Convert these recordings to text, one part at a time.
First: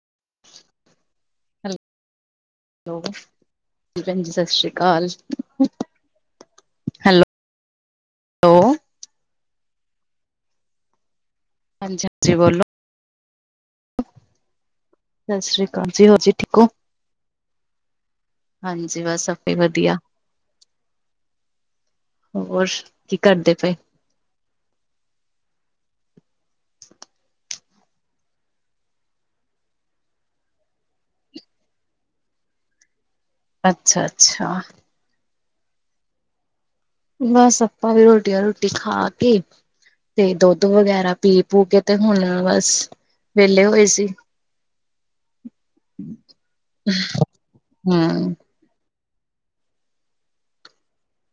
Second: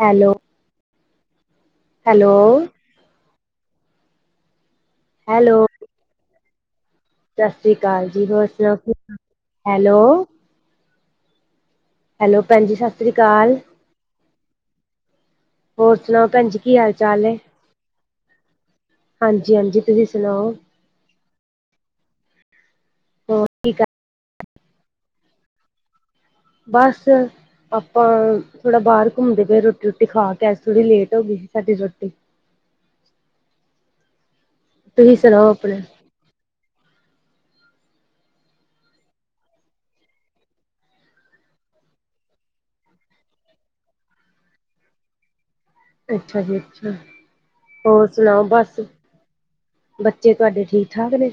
Hello. Hello hello ਜੀ ਭੈਣ ਜੀ ਸਾਸ਼੍ਰੀਕਾਲ। ਹੈਲੋ। ਸਾਸਰੀਕਾਲ ਜੀ ਹੋਰ ਹੈਲੋ। ਸੁਣਾਓ ਕੀ ਹੈਲੋ! ਹੰਜੀ ਹੈਲੋ! ਭੈਣ ਜੀ, ਸਾਸਰੀਕਾਲ। ਸਾਸਰੀਕਾਲ ਜੀ ਹੋਰ ਸੁਣਾਓ ਜੀ, ਭੈਣ ਠੀਕ ਔ? ਕੀ ਹਾਲ ਚਾਲ ਏ? ਹਾਂਜੀ! ਬਸ ਆਪੇ ਹਾਂਜੀ-ਹਾਂਜੀ ਵਧੀਆ। ਤੁਸੀਂ ਸੁਣਾਓ ਹੋਰ ਕੀ ਹੋਰ ਕਰਦੇ ਪਏ? ਬਸ ਆਪਾਂ ਥੋੜਾ ਬਾਰ ਘੁੰਮਦੇ ਪਏ ਰੋਟੀ- ਰੁੱਟੀ ਖਾ ਕੇ ਅਜ ਥੋੜ੍ਹੀ ਲੇਟ ਹੋ ਗੀ ਸੀ ਸਾਡੀ ਰੋਟੀ। ਅੱਛਾ ਅੱਛਾ। ਤੁਸੀ ਸੁਣਾਓ ਆਪਣੇ ਬਸ ਆਪਾਂ ਵੀ ਰੋਟੀਆਂ ਰੁਟੀ ਖਾ ਕੇ ਤੇ ਦੋਦ ਵਗੈਰਾ ਪੀ ਪੂ ਕੇ ਤੇ ਹੁਣ ਬਸ ਵੇਲੇ ਹੋਏ ਸੀ। ਅੱਛਾ ਜੀ ਅੱਛਾ ਹੋਰ ਹਮ। ਸੁਣਾਓ ਬਸ? ਬੱਚੇ ਤੁਆਡੇ ਠੀਕ ਠਾਕ ਨੇ?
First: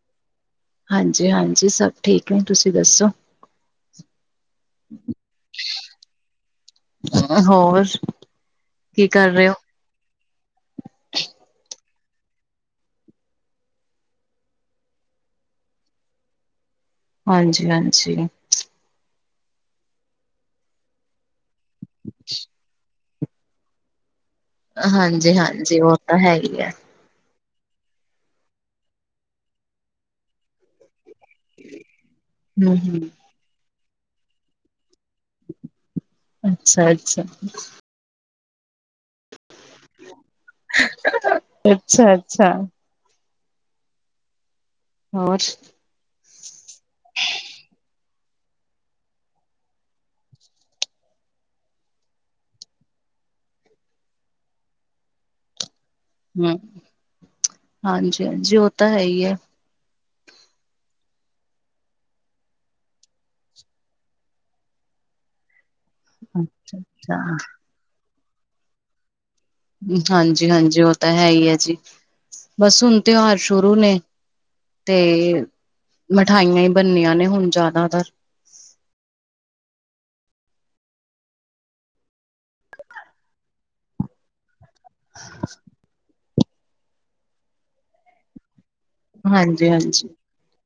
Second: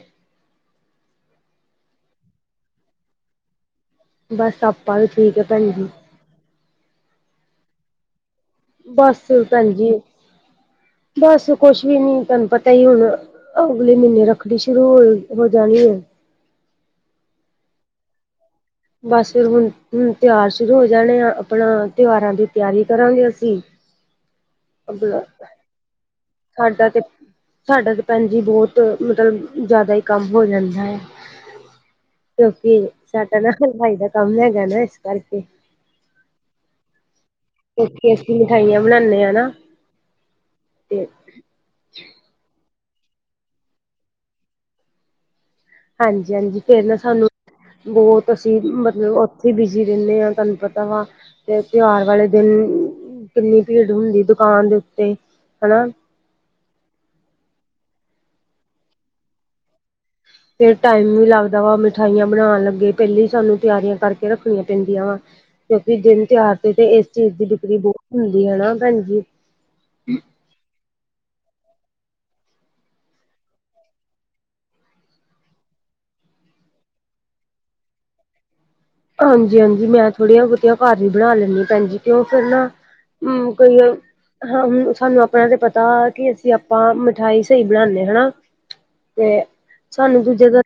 ਹਾਂਜੀ, ਹਾਂਜੀ ਸਭ ਠੀਕ ਨੇ ਤੁਸੀ ਦੱਸੋ? ਬਸ ਆਪਾ ਵੀ ਠੀਕ ਐ ਭੈਣ ਜੀ। ਹੋਰ ਕੀ ਬਸ ਕਰ ਰਹੇ ਹੋ। ਭੈਣਜੀ ਬਸ ਕੁਛ ਨੀ ਹੁਣ ਤਾਨੂੰ ਪਤਾ ਈ ਹੁਣ ਅਗਲੇ ਮੀਨੇ ਰੱਖਣੀ ਸ਼ੁਰੂ ਹੋ ਹੋ ਜਾਣੀ ਐ। ਹਾਂਜੀ ਹਾਂਜੀ। ਬਸ ਫਿਰ, ਹੁਣ ਹੁਣ ਤਿਹਾਰ ਸ਼ੁਰੂ ਹੋ ਜਾਣੇ ਆ ਆਪਣਾ ਤਿਉਹਾਰਾਂ ਦੀ ਤਿਆਰੀ ਕਰਾਂਗੇ ਅਸੀਂ। ਅੱਗਲਾ ਹਾਂਜੀ ਹਾਂਜੀ ਉਹ ਤਾਂ ਹੈ ਹੀ ਹੈ। ਸਾਡਾ ਤੇ ਸਾਡਾ ਤਾਂ ਭੈਣ ਜੀ, ਬਹੁਤ ਮਤਲਬ ਜ਼ਿਆਦਾ ਈ ਕੰਮ ਹੋ ਜਾਂਦਾ ਐ। ਹਮ ਕਿਉਂਕਿ ਹਮ। ਸਾਡਾ ਨਾ ਹਲਵਾਈ ਦਾ ਕੰਮ ਹੈਗਾ ਨਾ ਇਸ ਕਰਕੇ। ਅੱਛਾ ਅੱਛਾ। ਟੇਸਟੀ ਮਿਠਾਈਆਂ ਬਣਾਨੇ ਆ ਨਾ ਤੇ ਅੱਛਾ ਅੱਛਾ। ਹੋਰ ਹਾਂਜੀ ਹਾਂਜੀ! ਫੇਰ ਨਾ ਸਾਨੂੰ ਬੌਤ ਅਸੀਂ ਮਤਲ ਓਥੇ ਈ ਬਿਜ਼ੀ ਰੇਨੇ ਆਂ ਤਾਨੂੰ ਪਤਾ ਵਾ ਤੇ ਤਿਉਹਾਰ ਵਾਲੇ ਦਿਨ ਕਿੰਨੀ ਭੀੜ ਹੁੰਦੀ ਦੁਕਾਨ ਦੇ ਉੱਤੇ ਹਨਾ। ਹੁੰ, ਹਾਂਜੀ ਹਾਂਜੀ ਓ ਤਾਂ ਹੈ ਈ ਐ। ਫਿਰ ਟਾਈਮ ਵੀ ਲੱਗਦਾ ਵਾ ਮਿਠਾਈਆਂ ਬਣਾਉਣ ਲੱਗੇ, ਪਹਿਲੇਾਂ ਹੀ ਸਾਨੂੰ ਤਿਆਰੀਆਂ ਕਰਕੇ ਰੱਖਣੀਆਂ ਪੈਂਦੀਆਂ ਵਾ। ਕਿਉਂਕਿ ਦਿਨ ਤਿਉਹਾਰ ਤੇ ਤੇ ਇਸ ਅੱਛਾ-ਅੱਛਾ। ਚੀਜ਼ ਦੀ ਬੀਕਰੀ ਬਹੁਤ ਹੁੰਦੀ ਹਨਾ ਭੈਣ ਜ। ਹਾਂਜੀ ਹਾਂਜੀ! ਉਹ ਤਾਂ ਹੈ ਹੀ ਹੈ ਜੀ ਬਸ ਹੁਣ ਤਿਉਹਾਰ ਸ਼ੁਰੂ ਨੇ ਤੇ ਮਠਾਈਆਂ ਹੀ ਬਣਨੀਆਂ ਨੇ ਹੁਣ ਜ਼ਿਆਦਾਤਰ। ਹਾਂਜੀ ਹਾਂਜੀ! ਮੈਂ ਥੋੜੀੀਆਂ ਬੋਤਿਆ ਘਰ ਵੀ ਬਣਾ ਲੈਂਦੀ ਹ ਭੈਣਜੀ ਤੇਂ ਫਿਰ ਨਾ ਹਮ ਕਈ ਆ ਹਾਂ ਹੁਣ ਸਾਨੂੰ ਆਪਣੇ ਤੇ ਪਤਾ ਕਿ ਅਸੀਂ ਆਪਾਂ ਮਿਠਿਆਾਈ ਸਹੀ ਬਣਾਉਦੇ ਹਨਾ। ਤੇ ਹਾਂਜੀ-ਹਾਂਜੀ। ਸਾਨੂੰ ਦੂਜੇ ਤ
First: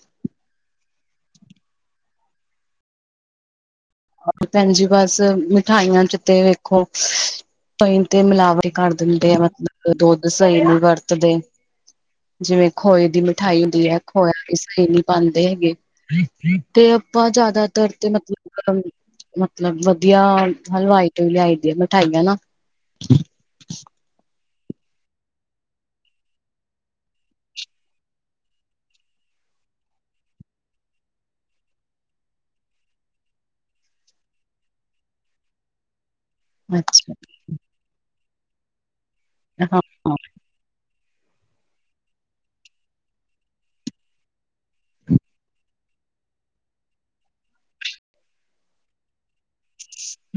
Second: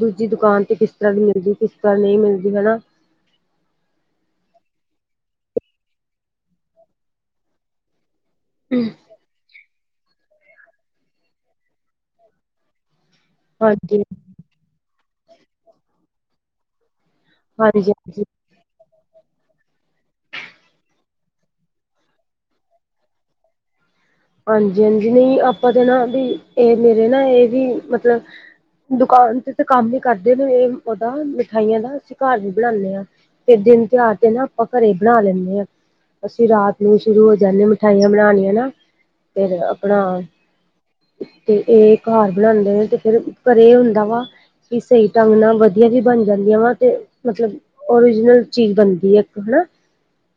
ਦੂਜੀ ਦੁਕਾਨ ਤੇ ਕਿਸ ਤਰ੍ਹਾਂ ਦੀ ਮਿਲਦੀ ਜੁਗੀ ਕਲ ਨਹੀਂ ਮਿਲਦੀ ਹਨਾ। ਭੈਣ ਜੀ ਬਸ ਮਿਠਾਈਆਂ ਚ ਤੇ ਵੇਖੋ ਪਣੀ ਤੇ ਮਿਲਾਵਟ ਕਰ ਦਿੰਦੇ ਆ ਮਤਲਬ ਦੁੱਧ ਸਹੀ ਨ ਵਰਤਦੇ ਜਿਵੇਂ ਖੋਏ ਦੀ ਮਿੱਟੀ ਮਿਠਾਈ ਹੁੰਦੀ ਹੈ ਹਾਂਜੀ ਖੋਇਆ ਕਿਸ ਨੀ ਪਾਉਦੇ ਹੈਗੇ। ਤੇ ਆਪਾਂ ਹਾਂਜੀ ਜਿਆਦਾਤਰ ਤੇ ਹਾਂਜੀ ਮਤਲਬ ਮਤਲਬ ਵਧੀਆ ਹਲਵਾਈ ਤੋਂ ਲਿਆਈ ਦੀ ਹੈ ਮਿਠਾਈਆਂ ਨਾ ਹਾਂਜੀ ਹਾਂਜੀ ਨਹੀਂ ਆਪਾਂ ਤੇ ਨਾ ਵੀ ਇਹ ਮੇਰੇ ਨਾ ਇਹ ਵੀ ਮਤਲਬ ਦੁਕਾਨ ਤੇ ਤੇ ਕੰਮ ਨ ਕਰਦੇ ਇਹ ਉਹਦਾ ਮਿਠਾਈਆਂ ਦਾ ਅਸੀਂ ਘਰ ਵੀ ਬਣਾਉਦੇ ਹਾਂ ਫਿਰ ਦਿਨ ਤਿਉਹਾਰ ਤੇ ਨਾ ਆਪਾਂ ਘਰੇ ਬਣਾ ਲੈਂਦੇ ਹਾਂ ਅਸੀਂ ਰਾਤ ਨੂੰ ਅੱਛਾ ਸ਼ੁਰੂ ਹੋ ਜਾਂਦੇ ਮਿਠਾਈਆਂ ਬਣਾਉਣੀਆਂ ਨਾ ਫਿਰ ਹਾਂ। ਆਪਣਾ ਤੇ ਇਹ ਘਰ ਬਣਾਉਦੇ ਨੇ ਤੇ ਫੇਿਰ ਘਰੇ ਹੁੰਦਾ ਵਾ ਵੀ ਸਹੀ ਢੰਗ ਨਾਲ ਵਧੀਆ ਵੀ ਬਣ ਜਾਂਦੀਆਂ ਵਾ ਤੇ ਮਤਲਬ ਓਰੀਜਨਲ ਚੀਜ਼ ਬਣਦੀ ਹੈ ਇੱਕ ਹਨਾ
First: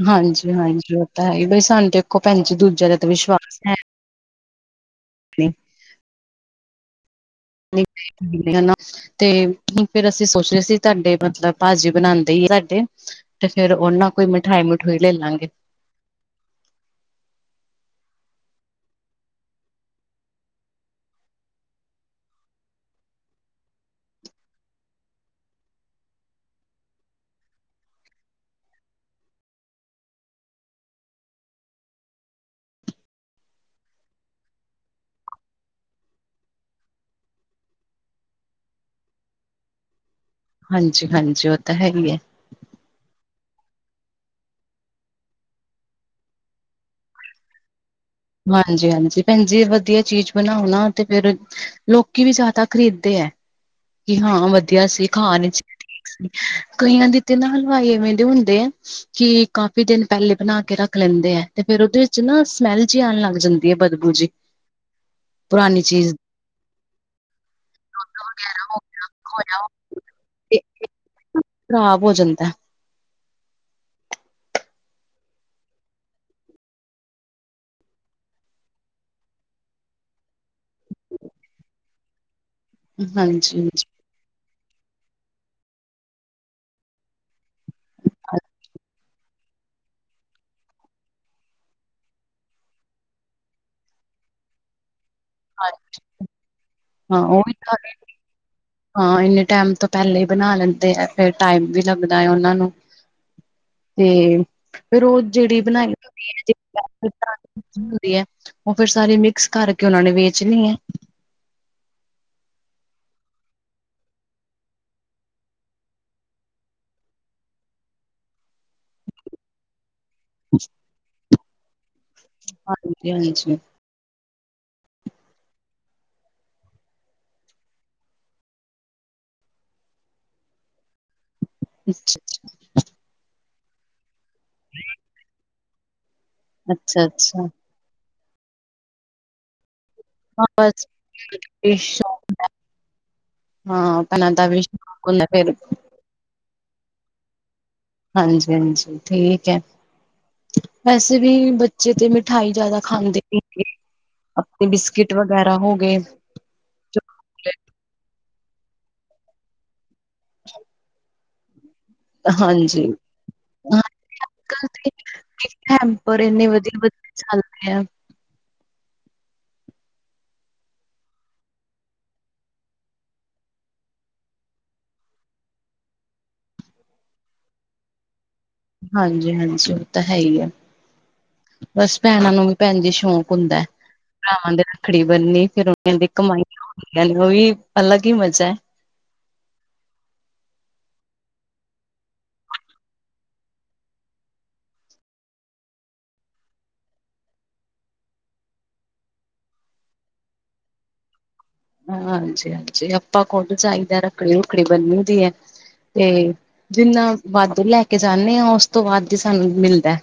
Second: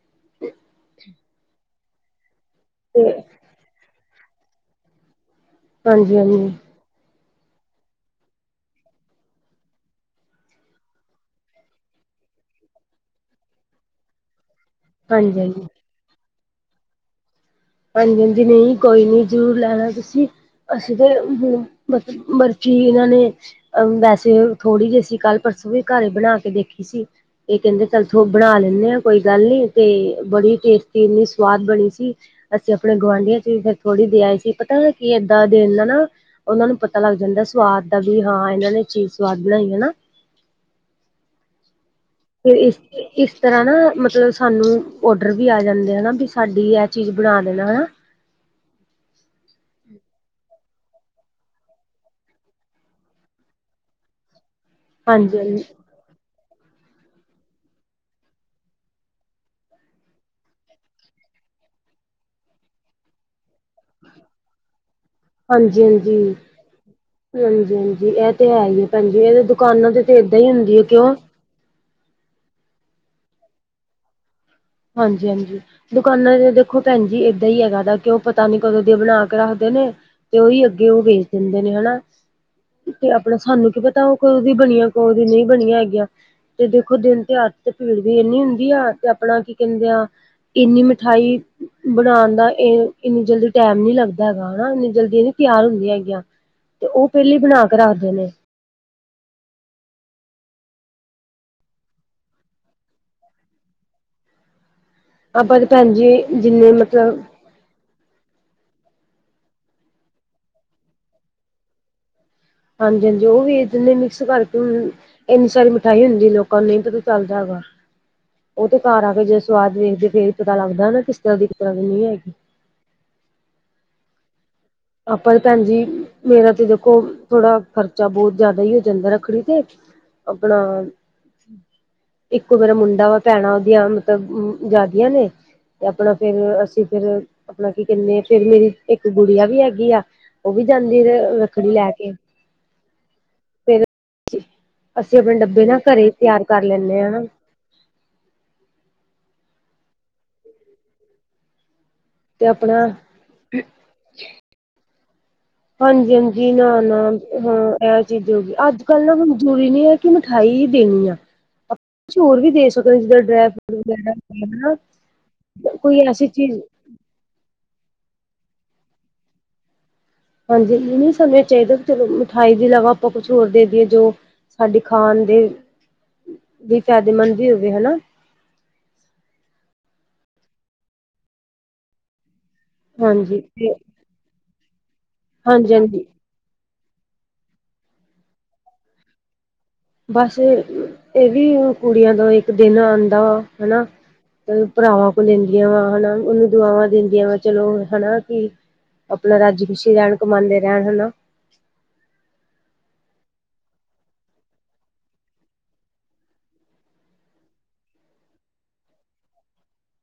ਹਾਂਜੀ ਹਾਂਜੀ ਉਹ ਤਾਂ ਹੈਗੀ ਬਾਈ ਸਾਨੂੰ ਤੇ ਇੱਕੋ ਭੈਣਜੀ ਦੂਜੇ ਦਾ ਤੇ ਵਿਸ਼ਵਾਸ ਹੈ ਹਾਂਜੀ ਹਾਂਜੀ ਨਈ ਨਈ ਤੇ ਹੈ ਫੇਰ ਅਸੀਂ ਸੋਚ ਰਹੇ ਸੀ ਤੁਹਾਡੇ ਮਤਲਬ ਭਾਜੀ ਬਣਾਉਂਦੇ ਹੀ ਤੁਹਾਡੇ ਤੇ ਫੇਰ ਉਹਨਾਂ ਕੋਈ ਮਿਠਾਈ ਮਠੂਈ ਲੈ ਹਾਂਜੀ ਲਾਂਗੇ ਹਾਂਜੀ ਹਾਂਜੀ ਹਾਂਜੀ ਨਹੀਂ ਕੋਈ ਨੀ ਜ਼ਰੂਰ ਲੈਣਾ ਤੁਸੀਂ ਅਸੀਂ ਤੇ ਹ ਮਤਲਬ ਮਰਜ਼ੀ ਇਹਨਾਂ ਨੇ ਅ ਵੈਸੇ ਥੋੜ੍ਹੀ ਜਿਹੀ ਸੀਂ ਕੱਲ੍ਹ ਪਰਸੋਂ ਵੀ ਘਰ ਬਣਾ ਕੇ ਦੇਖੀ ਸੀ ਇਹ ਕਹਿੰਦੇ ਚੱਲ ਤੋ ਬਣਾ ਲੈਂਦੇੇ ਆ ਕੋਈ ਗੱਲ ਨੀ ਤੇ ਬੜੀ ਟੇਸਟੀ ਇੰਨੀ ਸਵਾਦ ਬਣੀ ਸੀ ਅਸੀਂ ਆਪਣੇ ਗੁਆਂਢੀਆਂ ਚ ਵੀ ਫਿਰ ਥੋੜ੍ਹੀ ਦੇ ਆਏ ਸੀ ਪਤਾ ਕੀ ਏਦਾਂ ਦੇਨ ਨਾਲ ਨਾ ਉਹਨਾਂ ਨੂੰ ਪਤਾ ਲੱਗ ਜਾਂਦਾ ਸਵਾਦ ਦਾ ਵੀ ਹਾਂ ਇਹਨਾਂ ਨੇ ਚੀਜ਼ ਸਵਾਦ ਬਣਾਈ ਹੈ ਨਾ ਹਾਂਜੀ ਹਾਂਜੀ ਉਹ ਤਾਂ ਹੈ ਹੀ ਹੈ ਤੇ ਇਸ ਇਸ ਤਰ੍ਹਾਂ ਨਾ ਮਤਲਬ ਸਾਨੂੰ ਔਡਰ ਵੀ ਆ ਜਾਂਦੇ ਹਨਾ ਵੀ ਸਾਡੀ ਇਹ ਚੀਜ਼ ਬਣਾ ਦੇਣਾ ਨਾ ਹਾਂਜੀ ਹਾਂਜੀ ਭੈਣ ਜੀ ਵਧੀਆ ਚੀਜ਼ ਬਣਾਉਣਾ ਤੇ ਫਿਰ ਲੋਕੀ ਵੀ ਜ਼ਿਆਦਾਤਰ ਖ਼ਰੀਦਦੇ ਹੈ ਕਿ ਹਾਂ ਵਧੀਆ ਸੀ ਹਾਂਜੀ ਖਾਨ ਵਿਚ ਹਾਂਜੀ ਕਈਆਂ ਦੀ ਤੇ ਨਾ ਹਲਵਾਈ ਐਵੇਂ ਦੇ ਹੁੰਦੇ ਆ ਕਿ ਕਾਫੀ ਦਿਨ ਪਹਿਲੇ ਬਣਾ ਕੇ ਰੱਖ ਲੈਂਦੇ ਆ ਤੇ ਫੇਰ ਉਹਦੇ ਵਿੱਚ ਨਾ ਸਮੈਲ ਜਿ ਆਉਣ ਲੱਗ ਜਾਂਦਾ ਹਾਂਜੀ ਹਾਂਜੀ ਹਾਂਜੀ ਹਾਂਜੀ ਹਾਂਜੀ ਇਹ ਤੇ ਹੈ ਹੀ ਹੈ ਭੈਣਜੀ ਇਹਦੇ ਹੋਇਆ ਦੁਕਾਨਾਂ ਤੇ ਤੇ ਏਦਾਂ ਹੀ ਹੁੰਦੀ ਹੈ ਕਿਉ ਖ਼ਰਾਬ ਹੋ ਜਾਂਦਾ ਹਾਂਜੀ ਹਾਂਜੀ ਦੁਕਾਨਾਂ ਤੇ ਦੇਖੋ ਭੈਣ ਜੀ ਏਦਾਂ ਹੀ ਹੈਗਾ ਦਾ ਕਿ ਉਹ ਪਤਾ ਨੀ ਕਦੋਂ ਦੀ ਬਣਾ ਕੇ ਰੱਖਦੇ ਨੇ ਤੇ ਉਹੀ ਅੱਗੇ ਉਹ ਵੇਚ ਦਿੰਦੇ ਨੇ ਹਨਾ ਤੇ ਆਪਣਾ ਸਾਨੂੰ ਕੀ ਹਾਂਜੀ-ਹਾਂਜੀ ਪਤਾ ਉਹ ਕਦੋ ਦੀ ਬਨੀਆਂ ਕਦੋ ਦੀ ਨਹੀਂ ਬਨੀਆਂ ਹੈਗੀਆਂ। ਤੇ ਦੇਖੋ ਦਿਨ ਤਿਹਾਰ ਤੇ ਭੀੜ ਵੀ ਏਨੀ ਹੁੰਦੀ ਆ ਤੇ ਆਪਣਾ ਕੀ ਕਹਿੰਦੇ ਆ ਇੰਨੀ ਮਿਠਾਈ ਬਣਾਣ ਦਾ ਇਹ ਇੰਨੀ ਜਲਦੀ ਟਾਈਮ ਨੀ ਲੱਗਦਾ ਹੈਗਾ ਹਨਾ ਇੰਨੀ ਜਲਦੀ ਇਹਦੀ ਤਿਆਰ ਹੁੰਦੀਆਂ ਹੈਗੀਆਂ ਤੇ ਉਹ ਹਾਂ ਪਹਿਲੇ ਈ ਵੀ ਬਣਾ ਕੇ ਰਾਖਦੇ ਨੇ। ਹਾਂ ਇੰਨੇ ਟਾਈਮ ਤੋਂ ਪਹਿਲੇ ਹੀ ਬਨਾ ਲੈਂਦੇ ਆ ਫੇਰ ਟਾਈਮ ਵੀ ਲੱਗਦਾ ਹੈ ਉਹਨਾਂ ਨੂੰ [inaudible] ਤੇ ਫੇਰ ਉਹ ਆਪਾਂ ਜਿਹੜੀ ਤੇ ਬਣਾਈ ਭੈਣ ਜੀ ਹੋਦੀ ਜਿੰਨੇ ਹੈ ਮਤਲਬ ਹੁੰਦੀ ਹੈ ਉਹ ਫੇਰ ਸਾਰੀ ਮਿਕਸ ਕਰਕੇ ਉਹਨਾਂ ਨੇ ਵੇਚਨੀ ਹੈ। ਹਾਂਜੀ ਹਾਂਜੀ ਉਹ ਵੀ ਇਹਦੇ ਮਿਕਸ ਕਰਕੇ ਏਨੀ ਸਾਰੀ ਮਿਠਾਈ ਹੁੰਦੀ ਏ ਲੋਕਾਂ ਨੂੰ ਨਹੀਂ ਪਤਾ ਚਾਲਦਾ ਹੈਗਾ ਉਹ ਤੇ ਘਰ ਆ ਕੇ ਜਦੋਂ ਸਵਾਦ ਵੇਖਦੇ ਫੇਰ ਪਤਾ ਲੱਗਦਾ ਨਾ ਕਿਸ ਤਰ੍ਹਾਂ ਦੀ ਕਿਸ ਤਰ੍ਹਾਂ ਦੀ ਨਹੀਂ ਹੈਗੀ। ਹਾਂਜੀ ਹਾਂਜੀ। ਆਪਾਂ ਤੇ ਭੈਨ ਜੀ ਮੇਰਾ ਤੇ ਦੇਖੋ ਥੋੜਾ ਖ਼ਰਚਾ ਬਹੁਤ ਜ਼ਿਆਦਾ ਹੀ ਹੋ ਜਾਂਦਾ ਰੱਖੜੀ ਤੇ। ਅਪਣਾ ਇੱਕੋ ਮੇਰਾ ਮੁੰਡਾ ਵਾ ਭੈਣਾਂ ਉਹਦੀਆਂ ਮਤਲਬ ਜੈਦੀਆਂ ਨੇ। ਤੇ ਅਪਣਾ ਫੇਰ ਅਸੀਂ ਫੇਰ ਅੱਛਾ-ਅੱਛਾ ਅਪਣਾ ਕੀ ਕਹਿੰਦੇ, ਫੇਰ ਮੇਰੀ ਇੱਕ ਗੁੜੀਆ ਵੀ ਹੈਗੀ ਆਂ। ਹਾਂ ਓਹ ਵੀ ਬਸ ਜਾਂਦੀ ਵੇ ਰੱਖੜੀ ਲੈ ਕੇ। ਫੇਰ ਹਾਂ ਭੈਣਾਂ ਕੀ ਦਾ ਵੀ ਸ਼ੌਕ ਅਸੀਂ ਹੁੰਦਾ ਅਪਨੇ ਫਿਰ ਡੱਬੇ ਨਾ ਘਰੇ ਤਿਆਰ ਕਰ ਲੈਂਨੇ ਆ ਨਾਂ। ਹਾਂਜੀ- ਹਾਂਜੀ ਠੀਕ ਏ, ਵੈਸੇ ਵੀ ਬੱਚੇ ਤੇ ਮਿੱ ਮਿਠਾਈ ਜ਼ਿਆਦਾ ਖਾਂਦੇ ਨੀ ਹੇਗੇ, ਅਪਨੇ ਬਿਸਕਿਟ ਵਗੈਰਾ ਹੋ ਗਏ। ਜੀ ਨਾ ਨਾ ਹਾਂ ਏਹ ਚੀਜ਼ ਹੋਗੀ, ਅੱਜ- ਕੱਲ ਨਾ ਹੂਨ ਜੂਰੀ ਨੀ ਐ ਕਿ ਮਿਠਾਈ ਹੀ ਦੇਨੀ ਆ, ਆਪਾਂ ਕੁਛ ਹੋਰ ਵੀ ਦੇ ਹਾਂਜੀ ਸਕਦੇ, ਜਿੱਦਾਂ ਡਰਾਈ ਫਰੂਟ ਵਗੈਰਾ ਹੈਨਾ। ਗਿਫਟ-ਹੈਮਪਰ ਇੰਨੇ ਵਧੀਆਂ- ਵਧੀਆਂ ਚਾਲਦੇ ਆ। ਹਾਂਜੀ ਏਹ ਨਹੀਂ ਸਾਨੂੰ ਏਹ ਚਾਹੀਦਾ ਵੀ ਚਲੋ ਮਿਠਾਈ ਦੇ ਇਲਾਵਾ ਆਪਾਂ ਕੁਛ ਹੋਰ ਦੇ ਦਿਏ ਜੋ ਸਾਡੇ ਖਾਨ ਦੇ ਵੀ ਫਾਇਦੇਮੰਦ ਵੀ ਹੋਵੇ ਹਨਾ। ਹਾਂਜੀ- ਹਾਂਜੀ ਓਹ ਤਾਂ ਹੈ ਈ ਆ, ਬਸ ਭੈਣਾਂ ਨੂੰ ਵੀ ਭੈਨ ਜੀ ਸ਼ੌਂਕ ਹਾਂਜੀ ਹੁੰਦਾ, ਤੇ ਭਰਾਵਾਂ ਦੇ ਰੱਖੜੀ ਬਨਨੀ ਫੇਰ ਹਾਂਜੀ ਓਹਨਾ ਹਾਂਜੀ ਦੀ ਕਮਾਈਆ [unintelligible] ਅਲੱਗ ਹੀ ਮਜ਼ਾ ਐ। [unintelligible] ਬਸ ਏਹ ਏਹ ਵੀ ਹੁਨ ਕੁੜੀਆਂ ਦਾ ਇੱਕ ਦਿਨ ਆਂਦਾ ਹਨਾ। ਓ ਭਰਾਵਾਂ ਕੋਲ ਲੈਂਦੀਆਂ ਵਾ ਹਨਾ, ਓਹਨੂੰ ਦੁਆਵਾਂ ਦੇਂਦੀਆਂ ਵਾ ਚਲੋ ਹਨਾ ਕੀ ਅਪਨਾ ਰਾਜੀ- ਖੂਸ਼ੀ ਰਹਿਣ, ਕਮਾਂਦੇ ਰਹਿਣ ਹਨਾ। ਹਾਂਜੀ -ਹਾਂਜੀ ਆਪਾਂ ਖੁੱਦ ਜਾਇਦਾ, ਰੱਖੜੀ- ਰੁੱਖੜੀ ਬੰਨੀ ਦੀ ਐ। ਤੇ ਜਿੰਨਾ ਵਾਧੁ ਲੈ- ਕੇ ਜਾਂਨੇ ਆਂ, ਓਸ ਤੋਂ ਵੱਧ ਈ ਸਾਨੂੰ ਮਿਲਦਾ।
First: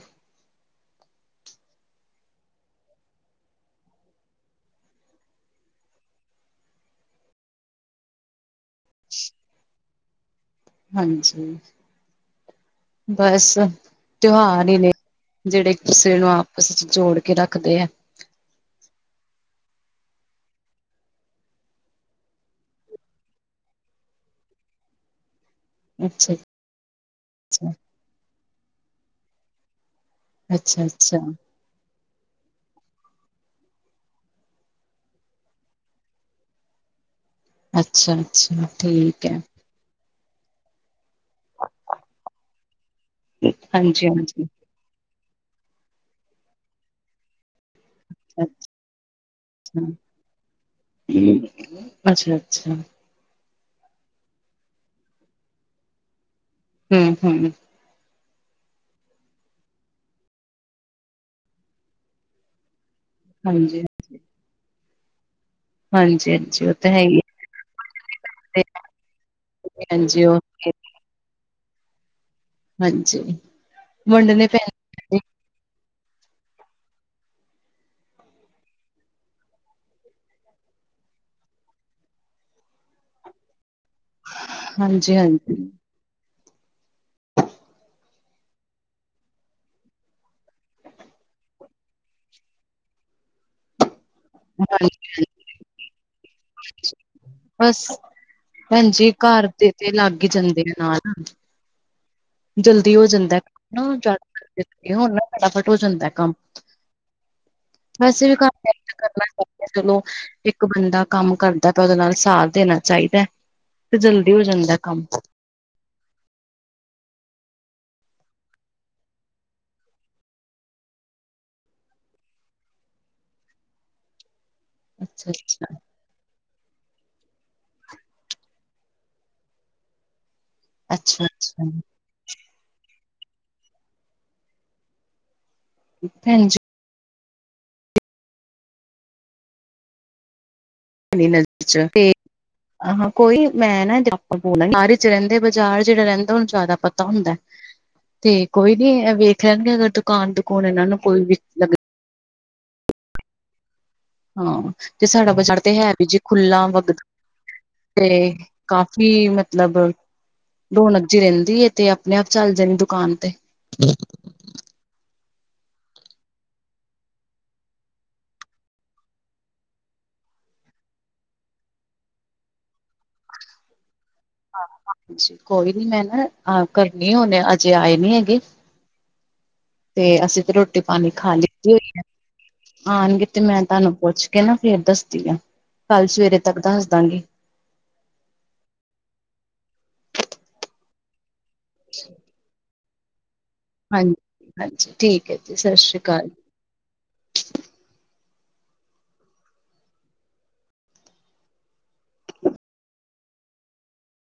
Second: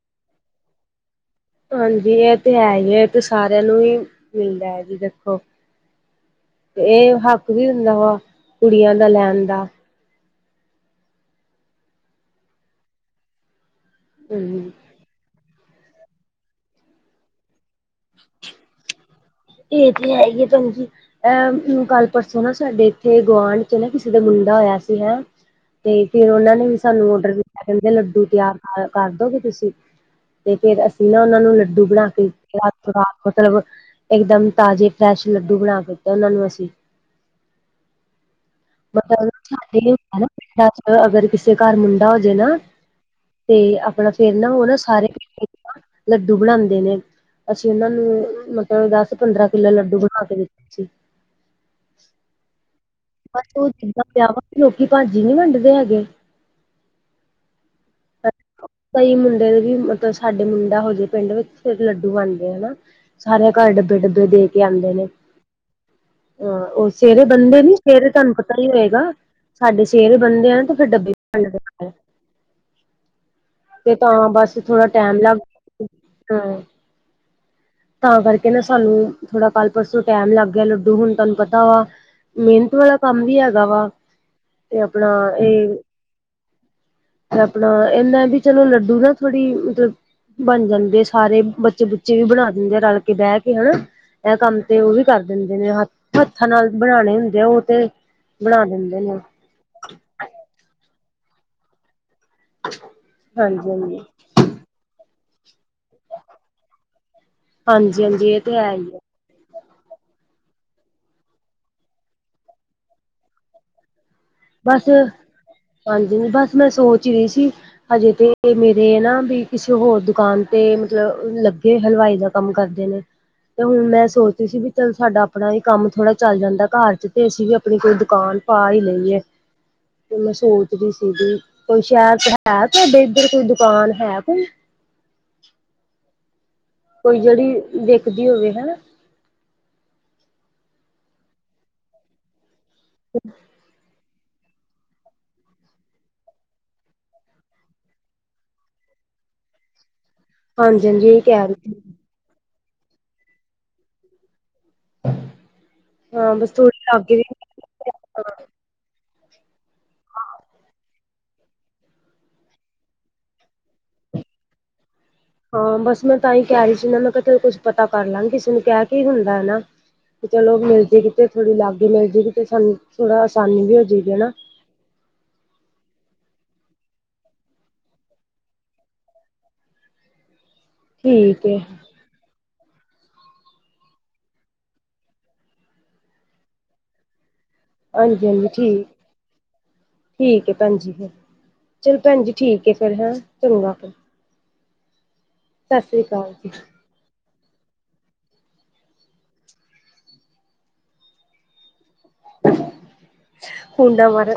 ਹਾਂਜੀ, ਇਹ ਤੇ ਹੈ ਈ ਐ, ਇਹ ਤੇ ਸਾਰਿਆਂ ਨੂੰ ਹੀ ਮਿਲਦਾ ਹੈ ਜੀ ਦੇਖੋ ਤੇ ਏਹ ਹੱਕ ਵੀ ਹੁੰਦਾ ਵਾ, ਕੁੜੀਆਂ ਦਾ ਲੈਨ ਦਾ। ਹਾਂਜੀ ਬਸ ਤਿਉਹਾਰ ਹੂੰ। ਈ ਨੇ। ਜੇਹੜੇ ਇਕ ਦੁਸਰੇ ਨੂੰ ਆਪਸ 'ਚ ਜੋੜ ਕੇ ਰੱਖਦੇ ਐ। [unintelligible] [inaudible] ਏਹ ਤੇ ਹੈ ਈ ਏ ਭੈਨ ਜੀ। ਏਹ ਕੱਲ- ਪਰਸੋਂ ਨਾ ਸਾਡੇ ਇੱਥੇ ਗੁਆਂਢ 'ਚ ਨਾ ਕਿਸੇ ਦਾ ਮੁੰਡਾ ਹੋਇਆ ਸੀ ਹੈਂ। ਤੇ ਫੇਰ ਅੱਛਾ-ਅੱਛਾ, ਓਹਨਾਂ ਨੇ ਵੀ ਸਾਨੂੰ ਔਡਰ ਦਿੱਤਾ, ਕਹਿੰਦੇ ਲੱਡੂ ਤਿਆਰ ਕਰ -ਕਰ ਦੋਗੇ ਤੁਸੀਂ? ਤੇ ਫੇਰ ਅਸੀਂ ਅੱਛਾ-ਅੱਛਾ। ਨਾ ਓਹਨਾ ਨੂੰ ਲੱਡੂ ਬਣਾ ਕੇ [unintelligible] ਮਤਲਬ [unintelligible] ਇਕ ਦਮ ਤਾਜ਼ੇ ਫਰੈਸ਼ ਲੱਡੂ ਬਣਾ ਕੇ ਦਿੱਤੇ ਉਹਨਾਂ ਨੂੰ ਅਸੀਂ। ਅੱਛਾ ਅੱਛਾ। [unintelligible] ਅਗਰ ਕਿਸੇ ਘਰ ਮੁੰਡਾ ਹੋ ਜੇ ਨਾ ਤੇ ਆਪਣਾ ਫੇਰ ਹਾਂਜੀ-ਹਾਂਜੀ ਨਾ ਓਹ ਨਾ ਸਾਰੇ ਮਿਲ ਕਰਨਾ ਲੱਡੂ ਬਣਾਂਦੇ ਨੇ। ਅਸੀਂ ਓਹਨਾਂ ਨੂੰ ਮਤਲਬ ਦਸ ਪੰਦਰਾਂ ਕਿੱਲੋ ਲੱਡੂ ਬਣਾ ਕੇ ਦਿੱਤੇ ਸੀ। [unintelligible] ਅੱਛਾ ਅੱਛਾ। ਬਸ ਓਹ ਜਿੱਦਾਂ ਵਿਆਹ ਵਾ 'ਚ ਲੋਕੀ ਭਾਜੀ ਨੀ ਵੰਡਦੇ ਹੈਗੇ। ਹੂ ਹੂ। ਕੋਈ ਮੁੰਡੇ ਵੀ ਮਤਲਬ ਸਾਡੇ ਮੁੰਡਾ ਹੋ ਜੇ ਪਿੰਡ ਵਿੱਚ, ਫੇਰ ਲੱਡੂ ਵੰਡਦੇ ਹਨਾ। ਸਾਰੇਆਂ ਕਾਰਡ ਹਾਂਜੀ। ਪਿੰਡ ਨੂੰ ਦੇ ਕੇ ਆਂਦੇ ਨੇ ਹਾ ਹਾਂਜੀ-ਹਾਂਜੀ ਉਹ ਓਹ ਤਾਂ ਹੈ ਹੀ ਸੇਰੇ ਬੰਦੇ ਨੀ ਸ਼ੇਹਰੇ ਤੁਹਾਨੂੰ ਪਤਾ ਹੈ ਹੀ ਹੋਏਗਾ, ਸਾਡੇ ਸ਼ੇਹਰੇ ਹਾਂਜੀ ਬੰਦੇ ਆ ਓਕੇ ਤੇ ਫੇਰ ਡੱਬੇ ਵੀ ਵੰਡਦੇ ਹਾਂਜੀ। ਤੇ ਤਾਂ ਵੰਡਣੇ ਬਸ ਥੋੜਾ ਟਾਈਮ ਪੈਂਦੇ ਲੱਗ ਹੂ ਤਾਂ ਕਰਕੇ ਨਾ ਸਾਨੂੰ ਥੋੜਾ ਕੱਲ੍ਹ ਪਰਸੋਂ ਟੈਮ ਲੱਗ ਗਿਆ ਲੱਡੂ ਹੂਨ ਤੁਹਾਨੂੰ ਪਤਾ ਵਾ ਮਿਹਨਤ ਵਾਲਾ ਕੰਮ ਵੀ ਹੈਗਾ ਵਾ ਤੇ ਆਪਣਾ ਹਾਂਜੀ-ਹਾਂਜੀ, ਇਹ ਤੇ ਆਪਣਾ ਏਹਨਾ ਵੀ ਚਲੋ ਲੱਡੂ ਨਾ ਥੋੜ੍ਹੀ ਮਤਲਬ ਬਨ ਜਾਂਦੇ ਸਾਰੇ, ਬੱਚੇ ਬੁੱਚੇ ਵੀ ਬਣਾ ਜੇ ਰਲ ਕੇ, ਬੈਹਿ ਕੇ ਹਨਾ ਏਹ ਕੰਮ ਤੇ ਓਹ ਵੀ ਕਰ ਹਾਂਜੀ ਦਿੰਦੇ ਨੇ ਹੱਥ ਤੇ ਹੱਥਾਂ ਨਾਲ ਬਣਾ ਲੈਂਦੇ ਓਹ ਤੇ ਬਸ ਬਣਾ ਦਿੰਦੇ ਭੈਣਜੀ ਨੇ। ਘਰ ਦੇ ਤੇ ਲੱਗ ਈ ਜਾਂਦੇ ਨੇ ਨਾਲ ਹੂ ਜਲਦੀ ਹੋ ਜਾਂਦਾ ਏ ਹਾਂਜੀ ਕਾਮ ਹਾਂਜੀ ਨਾ ਹੁਣ ਫਟਾਫਟ ਹੋ ਜਾਂਦਾ ਏ ਕੰਮ ਹਾਂਜੀ ਵੈਸੇ ਹਾਂਜੀ ਵੀ ਇਹ ਕੰਮ ਹੈ ਮੈਹੀ ਹੀ ਤੇ ਹੈ ਕਰਨਾ ਏ। ਮੈ ਕਿਹਾ ਚਲੋ ਏਕ ਬੰਦਾ ਕੰਮ ਕਰਦਾ ਪਯਾ ਏ, ਓਹਦੇ ਨਾਲ ਸਾਥ ਦੇਨਾ ਚਾਹੀਦਾ ਐ। ਤੇ ਜਲਦੀ ਹੋ ਜਾਂਦਾ ਬਸ ਕੰਮ ਹਾਂਜੀ ਬਸ ਮੈਂ ਸੋਚ ਹੀ ਰਹੀ ਸੀ ਹਜੇ ਤੇ ਮੇਰੇ ਨਾ ਵੀ ਕਿਸੇ ਹੋਰ ਦੁਕਾਨ ਤੇ ਮਤਲਬ ਲੱਗੇ ਹਲਵਾਈ ਦਾ ਕੰਮ ਕਰਦੇ ਨੇ ਤੇ ਹੁਣ ਮੈਂ ਸੋਚਦੀ ਸੀ ਵੀ ਚਲ ਸਾਡਾ ਆਪਣਾ ਅੱਛਾ-ਅੱਛਾ ਵੀ ਕੰਮ ਥੋੜਾ ਚੱਲ ਜਾਂਦਾ ਘਰ ਚ ਤੇ ਅਸੀਂ ਵੀ ਆਪਣੀ ਕੋਈ ਦੁਕਾਨ ਪਾ ਹੀ ਲਈਏ ਤੇ ਮੈਂ ਸੋਚਦੀ ਸੀਗੀ ਅੱਛਾ-ਅੱਛਾ ਕੋਈ ਸ਼ਹਿਰ ਹੈ ਤੁਹਾਡੇ ਇੱਧਰ ਕੋਈ ਦੁਕਾਨ ਹੈ ਕੋਈ ਹਾਂਜੀ ਕੋਈ ਜਿਹੜੀ ਦੇਖਦੀ ਹੋਵੇ ਹਨਾ ਤੇਰੀ ਨਜ਼ਰ ਚ ਤੇ ਆਹਾਂ ਕੋਈ ਮੈਂ ਨਾ ਆਪ ਬੋਲ ਬਚ ਰਹਿੰਦੇ ਬਾਜ਼ਾਰ ਜਿਹੜਾ ਰਹਿੰਦਾ ਉਹਨੂੰ ਜ਼ਿਆਦਾ ਪਤਾ ਹੁੰਦਾ ਤੇ ਕੋਈ ਨੀ ਇਹ ਵੇਖ ਲੈਣਗੇ ਅਗਰ ਦੁਕਾਨ ਦੁਕੁਨ ਇਹਨਾਂ ਹਾਂਜੀ ਨੂੰ ਹਾਂਜੀ ਇਹ ਕੋਈ ਵੀ ਕਹਿ ਰਹੀ ਲੱਗਦੀ ਸੀ ਹਾਂ ਤੇ ਸਾਡਾ ਬਜ਼ਾਰ ਤੇ ਹੈ ਵੀ ਜੀ ਹਾਂ ਬਸ ਖੁਲਾ ਥੋੜੀ ਵਗਦਾ ਲਾਗੇ ਵੀ ਤੇ ਕਾਫੀ ਮਤਲਬ ਦੋਨਾਂ ਜੈ ਰਹਿੰਦੀ ਤੇ ਆਪਣੇ ਆਪ ਚੱਲ ਜਾਣੀ ਦੁਕਾਨ ਤੇ ਹਾਂ ਬਸ ਮੈਂ ਤਾਂ ਹੀ ਕਹਿ ਰਹੀ ਸੀ ਨਾ ਮੈਂ ਕਿਹਾ ਕੁਛ ਪਤਾ ਕਰ ਲਾਂਗੀ ਕਿਸੇ ਨੂੰ ਕਹਿ ਕੀ ਹੁੰਦਾ ਹੈ ਨਾ ਤੇ ਚਲੋ ਮਿਲ ਜ ਕਿਤੇ ਥੋੜ੍ਹੀ ਲਾਗੇ ਮਿਲ ਜਏ ਕਿਤੇ ਸਾਨੂੰ ਥੋੜਾ ਆਸਾਨੀ ਵੀ ਹੋ ਜਾਏਗੀ ਆ ਹਾਂਜੀ ਕੋਈ ਨੀ ਮੈਂ ਨਾ ਕਰਨੀ ਹੁਨ ਅਜੇ ਆਏ ਨੀ ਹੈਗੇ ਤੇ ਅਸੀਂ ਤੇ ਰੋਟੀ ਪਾਣੀ ਖਾ ਠੀਕ ਹੈ ਲਿੱਤੀ ਹੋਈ ਐ ਆਉਣਗੇ ਤੇ ਮੈਂ ਤੁਹਾਨੂੰ ਪੁੱਛ ਕੇ ਨਾ ਫੇਰ ਦੱਸਦੀ ਆ ਕੱਲ ਸਵੇਰੇ ਤੱਕ ਦੱਸ ਦਾਂਗੀ ਹਾਂਜੀ ਹਾਂਜੀ ਠੀਕ ਠੀਕ ਹੈ ਭੈਣ ਜੀ ਫਿਰ ਚਲ ਭੈਣ ਜੀ ਠੀਕ ਹੈ ਫੇਿਰ ਹੈ ਚੰਗਾ ਫਿਰ ਹਾਂਜੀ ਹਾਂਜੀ ਠੀਕ ਹੈ ਜੀ ਸਤਿ ਸ਼੍ਰੀ ਅਕਾਲ ਜੀ ਹੁੰਡਾ ਮਾਰ